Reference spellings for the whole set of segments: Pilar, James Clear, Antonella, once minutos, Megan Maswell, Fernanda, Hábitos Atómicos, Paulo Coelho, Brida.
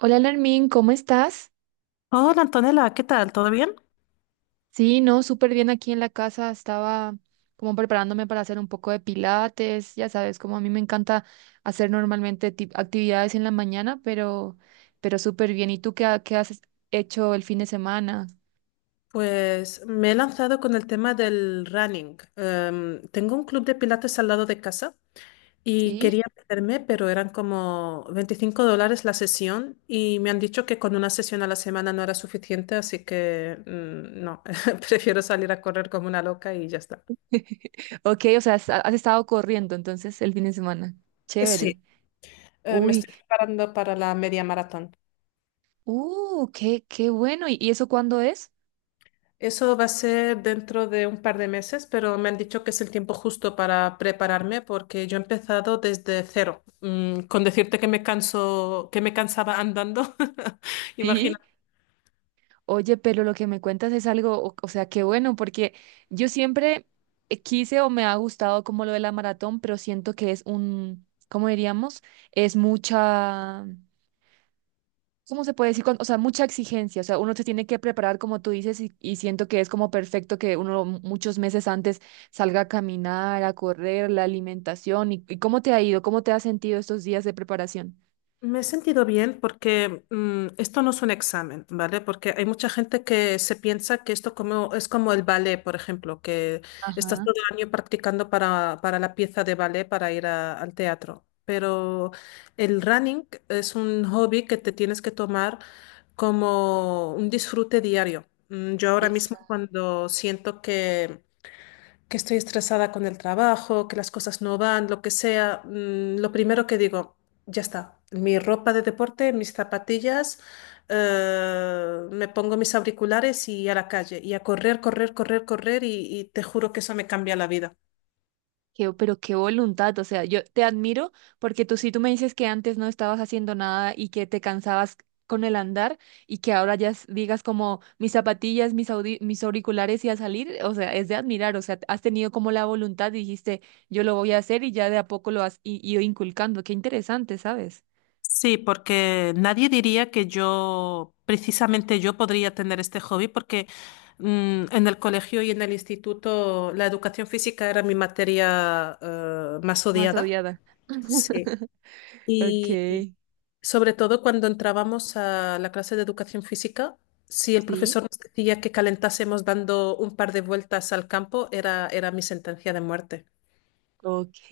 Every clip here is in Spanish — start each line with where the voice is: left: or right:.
right: Hola, Lermín, ¿cómo estás?
left: Hola Antonella, ¿qué tal? ¿Todo bien?
right: Sí, no, súper bien aquí en la casa. Estaba como preparándome para hacer un poco de pilates. Ya sabes, como a mí me encanta hacer normalmente actividades en la mañana, pero súper bien. ¿Y tú qué, qué has hecho el fin de semana?
left: Pues me he lanzado con el tema del running. Tengo un club de pilates al lado de casa y
right: Sí.
left: quería meterme, pero eran como 25 dólares la sesión y me han dicho que con una sesión a la semana no era suficiente, así que mm, no, prefiero salir a correr como una loca y ya está.
right: Ok, o sea, has estado corriendo entonces el fin de semana.
left: Sí.
right: Chévere.
left: Me
right: Uy,
left: estoy preparando para la media maratón.
right: qué bueno. ¿Y eso cuándo es?
left: Eso va a ser dentro de un par de meses, pero me han dicho que es el tiempo justo para prepararme porque yo he empezado desde cero. Con decirte que me canso, que me cansaba andando, imagina.
right: Sí. Oye, pero lo que me cuentas es algo, o sea, qué bueno, porque yo siempre quise o me ha gustado como lo de la maratón, pero siento que es un, ¿cómo diríamos? Es mucha, ¿cómo se puede decir? O sea, mucha exigencia, o sea, uno se tiene que preparar como tú dices y siento que es como perfecto que uno muchos meses antes salga a caminar, a correr, la alimentación y ¿cómo te ha ido? ¿Cómo te has sentido estos días de preparación?
left: Me he sentido bien porque esto no es un examen, ¿vale? Porque hay mucha gente que se piensa que esto es como el ballet, por ejemplo, que estás
right: Ajá.
left: todo el año practicando para la pieza de ballet para ir al teatro. Pero el running es un hobby que te tienes que tomar como un disfrute diario. Yo ahora mismo cuando siento que estoy estresada con el trabajo, que las cosas no van, lo que sea, lo primero que digo, ya está, mi ropa de deporte, mis zapatillas, me pongo mis auriculares y a la calle y a correr, correr, correr, correr y te juro que eso me cambia la vida.
right: Pero qué voluntad, o sea, yo te admiro porque tú sí tú me dices que antes no estabas haciendo nada y que te cansabas con el andar y que ahora ya digas como mis zapatillas, mis auriculares y a salir, o sea, es de admirar, o sea, has tenido como la voluntad y dijiste, yo lo voy a hacer y ya de a poco lo has ido inculcando, qué interesante, ¿sabes?
left: Sí, porque nadie diría que yo, precisamente yo podría tener este hobby porque en el colegio y en el instituto la educación física era mi materia más
right: Más
left: odiada.
right: odiada.
left: Sí.
right: Ok,
left: Y sobre todo cuando entrábamos a la clase de educación física, si el
right: sí.
left: profesor nos decía que calentásemos dando un par de vueltas al campo, era mi sentencia de muerte.
right: Ok,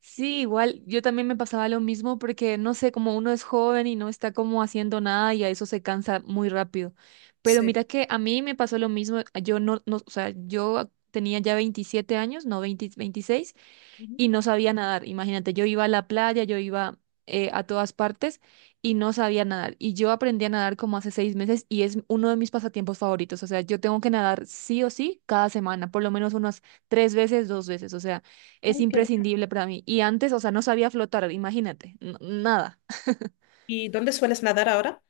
right: sí, igual yo también me pasaba lo mismo porque no sé, como uno es joven y no está como haciendo nada y a eso se cansa muy rápido. Pero
left: Sí.
right: mira que a mí me pasó lo mismo, yo no, no, o sea, yo tenía ya 27 años, no 20, 26
left: Ujú.
right: y no sabía nadar. Imagínate, yo iba a la playa, yo iba a todas partes y no sabía nadar. Y yo aprendí a nadar como hace 6 meses y es uno de mis pasatiempos favoritos. O sea, yo tengo que nadar sí o sí cada semana, por lo menos unas 3 veces, 2 veces. O sea, es
left: Ay, qué bien.
right: imprescindible para mí. Y antes, o sea, no sabía flotar, imagínate, nada.
left: ¿Y dónde sueles nadar ahora?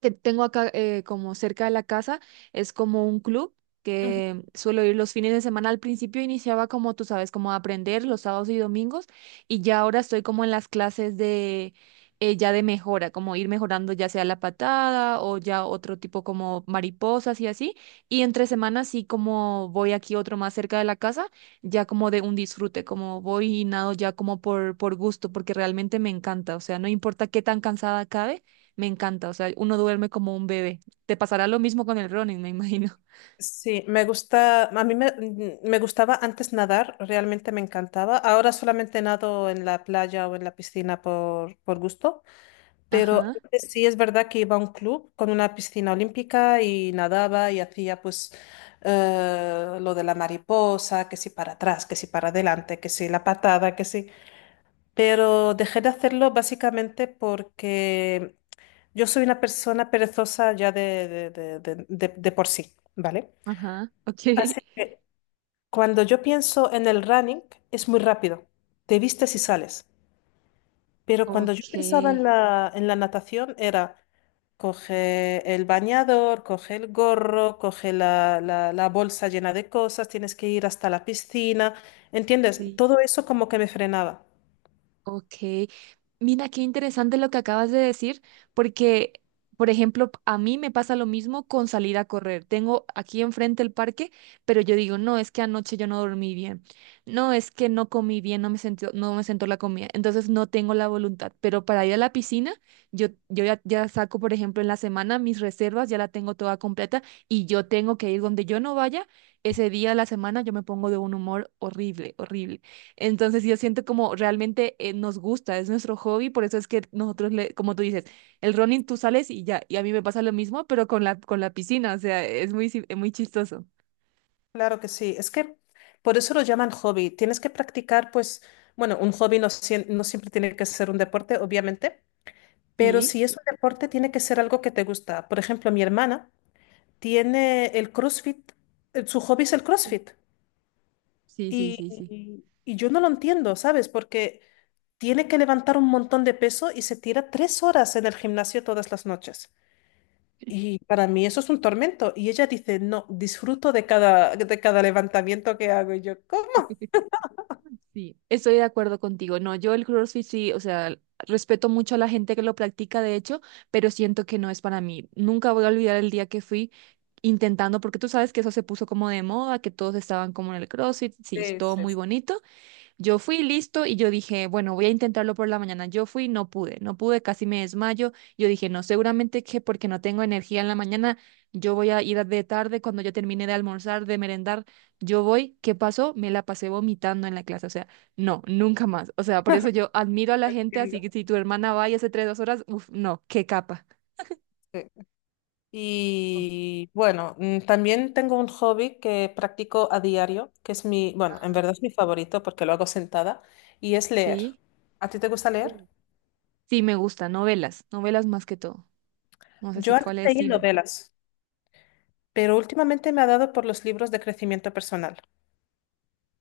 right: Que tengo acá como cerca de la casa es como un club que suelo ir los fines de semana. Al principio iniciaba como tú sabes, como a aprender los sábados y domingos y ya ahora estoy como en las clases de ya de mejora, como ir mejorando ya sea la patada o ya otro tipo como mariposas y así. Y entre semanas sí como voy aquí otro más cerca de la casa, ya como de un disfrute, como voy y nado ya como por gusto, porque realmente me encanta, o sea, no importa qué tan cansada acabe. Me encanta, o sea, uno duerme como un bebé. Te pasará lo mismo con el running, me imagino.
left: Sí, me gusta, a mí me gustaba antes nadar, realmente me encantaba. Ahora solamente nado en la playa o en la piscina por gusto, pero
right: Ajá,
left: antes sí es verdad que iba a un club con una piscina olímpica y nadaba y hacía pues lo de la mariposa, que si para atrás, que si para adelante, que si la patada, que si. Pero dejé de hacerlo básicamente porque yo soy una persona perezosa ya de por sí, ¿vale?
right: ajá, ok.
left: Así que cuando yo pienso en el running, es muy rápido, te vistes y sales. Pero cuando yo
right: Ok,
left: pensaba en la natación, era coge el bañador, coge el gorro, coge la bolsa llena de cosas, tienes que ir hasta la piscina, ¿entiendes?
right: sí.
left: Todo eso como que me frenaba.
right: Ok, mira qué interesante lo que acabas de decir, porque, por ejemplo, a mí me pasa lo mismo con salir a correr. Tengo aquí enfrente el parque, pero yo digo, no, es que anoche yo no dormí bien, no, es que no comí bien, no me sentó la comida, entonces no tengo la voluntad. Pero para ir a la piscina, yo, yo ya saco, por ejemplo, en la semana mis reservas, ya la tengo toda completa y yo tengo que ir donde yo no vaya, ese día de la semana yo me pongo de un humor horrible, horrible. Entonces yo siento como realmente nos gusta, es nuestro hobby, por eso es que nosotros, le, como tú dices, el running tú sales y ya, y a mí me pasa lo mismo, pero con la piscina, o sea, es muy, es muy chistoso.
left: Claro que sí, es que por eso lo llaman hobby. Tienes que practicar, pues, bueno, un hobby no, no siempre tiene que ser un deporte, obviamente, pero
right: Sí,
left: si es un deporte, tiene que ser algo que te gusta. Por ejemplo, mi hermana tiene el CrossFit, su hobby es el
right: u-
left: CrossFit.
right: sí, sí,
left: Y,
right: sí, sí.
left: y yo no lo entiendo, ¿sabes? Porque tiene que levantar un montón de peso y se tira 3 horas en el gimnasio todas las noches. Y para mí eso es un tormento. Y ella dice, no, disfruto de cada levantamiento que hago. Y yo, ¿cómo
right: Sí, estoy de acuerdo contigo. No, yo el CrossFit sí, o sea, respeto mucho a la gente que lo practica, de hecho, pero siento que no es para mí. Nunca voy a olvidar el día que fui intentando, porque tú sabes que eso se puso como de moda, que todos estaban como en el CrossFit, sí, es todo muy
left: dices?
right: bonito. Yo fui listo y yo dije, bueno, voy a intentarlo por la mañana. Yo fui, no pude, no pude, casi me desmayo. Yo dije, no, seguramente que porque no tengo energía en la mañana, yo voy a ir de tarde cuando yo termine de almorzar, de merendar, yo voy. ¿Qué pasó? Me la pasé vomitando en la clase. O sea, no, nunca más. O sea, por eso yo admiro a la gente, así
left: Entiendo.
right: que si tu hermana va y hace tres, 2 horas, uff, no, qué capa.
left: Sí. Y bueno, también tengo un hobby que practico a diario, que es mi, bueno, en verdad es mi favorito porque lo hago sentada, y es leer.
right: Sí,
left: ¿A ti te gusta leer?
right: Mm. Sí, me gusta, novelas, novelas más que todo. No sé si
left: Yo antes
right: cuál es el
left: leía
right: estilo.
left: novelas, pero últimamente me ha dado por los libros de crecimiento personal.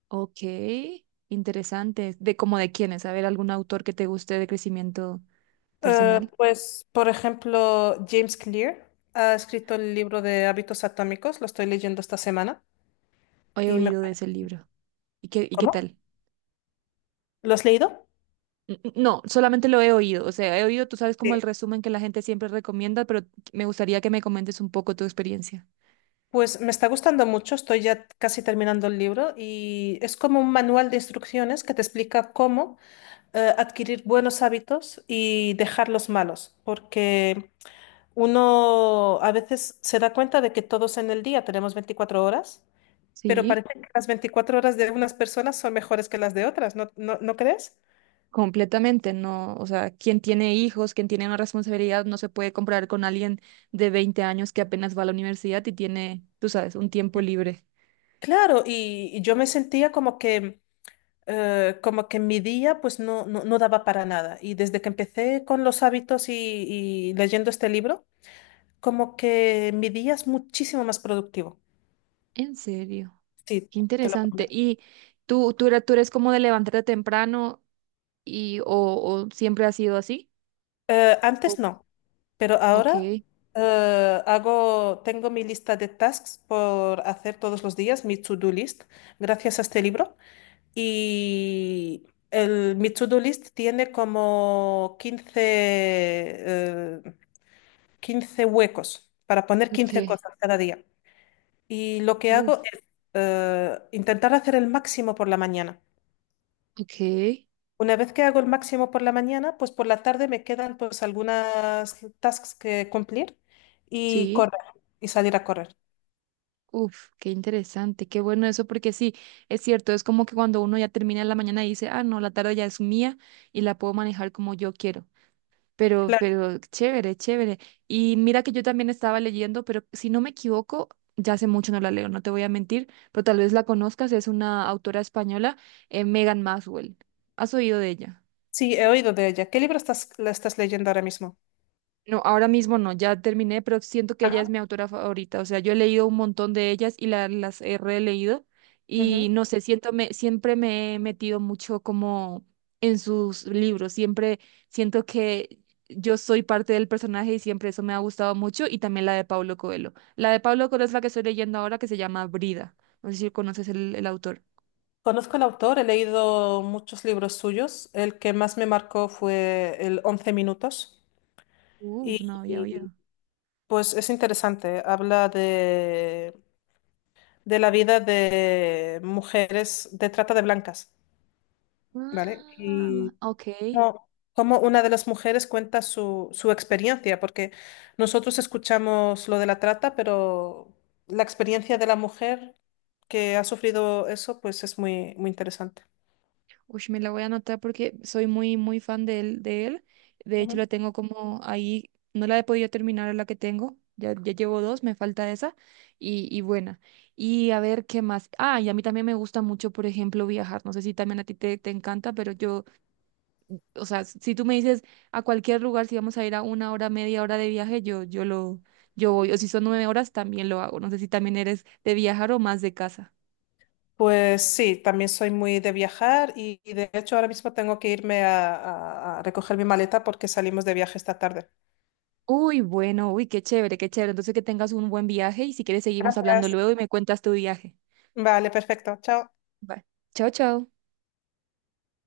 right: Ok, interesante. ¿De cómo de quiénes? A ver, algún autor que te guste de crecimiento
left: Eh,
right: personal.
left: pues, por ejemplo, James Clear ha escrito el libro de Hábitos Atómicos, lo estoy leyendo esta semana
right: He
left: y me.
right: oído de ese libro. ¿Y qué
left: ¿Cómo?
right: tal?
left: ¿Lo has leído?
right: No, solamente lo he oído. O sea, he oído, tú sabes, como
left: Sí.
right: el resumen que la gente siempre recomienda, pero me gustaría que me comentes un poco tu experiencia.
left: Pues me está gustando mucho, estoy ya casi terminando el libro y es como un manual de instrucciones que te explica cómo adquirir buenos hábitos y dejar los malos, porque uno a veces se da cuenta de que todos en el día tenemos 24 horas, pero
right: Sí,
left: parece que las 24 horas de unas personas son mejores que las de otras, ¿no crees?
right: completamente, no, o sea, quien tiene hijos, quien tiene una responsabilidad, no se puede comparar con alguien de 20 años que apenas va a la universidad y tiene, tú sabes, un tiempo libre.
left: Claro, y yo me sentía como que mi día pues no daba para nada. Y desde que empecé con los hábitos y leyendo este libro, como que mi día es muchísimo más productivo.
right: En serio.
left: Sí,
right: Qué
left: te lo
right: interesante.
left: prometo.
right: ¿Y tú eres como de levantarte temprano y o siempre ha sido así?
left: Antes
right: O-
left: no. Pero
right: ok,
left: ahora hago, tengo mi lista de tasks por hacer todos los días, mi to-do list, gracias a este libro. Y el, mi to-do list tiene como 15 15 huecos para poner
right: ok,
left: 15 cosas cada día. Y lo que hago
right: uf,
left: es intentar hacer el máximo por la mañana.
right: ok,
left: Una vez que hago el máximo por la mañana, pues por la tarde me quedan pues algunas tasks que cumplir y
right: sí,
left: correr y salir a correr.
right: uf, qué interesante, qué bueno eso, porque sí, es cierto, es como que cuando uno ya termina en la mañana y dice, ah, no, la tarde ya es mía y la puedo manejar como yo quiero. Pero,
left: Claro,
right: pero chévere, chévere. Y mira que yo también estaba leyendo, pero si no me equivoco, ya hace mucho no la leo, no te voy a mentir, pero tal vez la conozcas, es una autora española, Megan Maswell. ¿Has oído de ella?
left: sí, he oído de ella. ¿Qué libro la estás leyendo ahora mismo?
right: No, ahora mismo no, ya terminé, pero siento que ella es
left: Ajá.
right: mi autora favorita. O sea, yo he leído un montón de ellas y las he releído y
left: Ujú.
right: no sé, siento me, siempre me he metido mucho como en sus libros. Siempre siento que yo soy parte del personaje y siempre eso me ha gustado mucho y también la de Paulo Coelho. La de Paulo Coelho es la que estoy leyendo ahora que se llama Brida. No sé si conoces el autor.
left: Conozco al autor, he leído muchos libros suyos. El que más me marcó fue el 11 minutos
right: Uf,
left: y
right: no había oído.
left: y, pues es interesante. Habla de la vida de mujeres de trata de blancas, ¿vale?
right: Ah,
left: Y
right: ok.
left: como cómo una de las mujeres cuenta su experiencia, porque nosotros escuchamos lo de la trata, pero la experiencia de la mujer que ha sufrido eso, pues es muy, muy interesante.
right: Uy, me la voy a anotar porque soy muy, muy fan de él, de él. De hecho, la
left: Ujú.
right: tengo como ahí, no la he podido terminar la que tengo. Ya, ya llevo dos, me falta esa y buena. Y a ver qué más. Ah, y a mí también me gusta mucho, por ejemplo, viajar. No sé si también a ti te encanta, pero yo, o sea, si tú me dices a cualquier lugar, si vamos a ir a 1 hora, media hora de viaje, yo voy. O si son 9 horas, también lo hago. No sé si también eres de viajar o más de casa.
left: Pues sí, también soy muy de viajar y de hecho ahora mismo tengo que irme a, a recoger mi maleta porque salimos de viaje esta tarde.
right: Uy, bueno, uy, qué chévere, qué chévere. Entonces que tengas un buen viaje y si quieres seguimos hablando
left: Gracias.
right: luego y me cuentas tu viaje.
left: Vale, perfecto. Chao.
right: Bye. Chao, chao.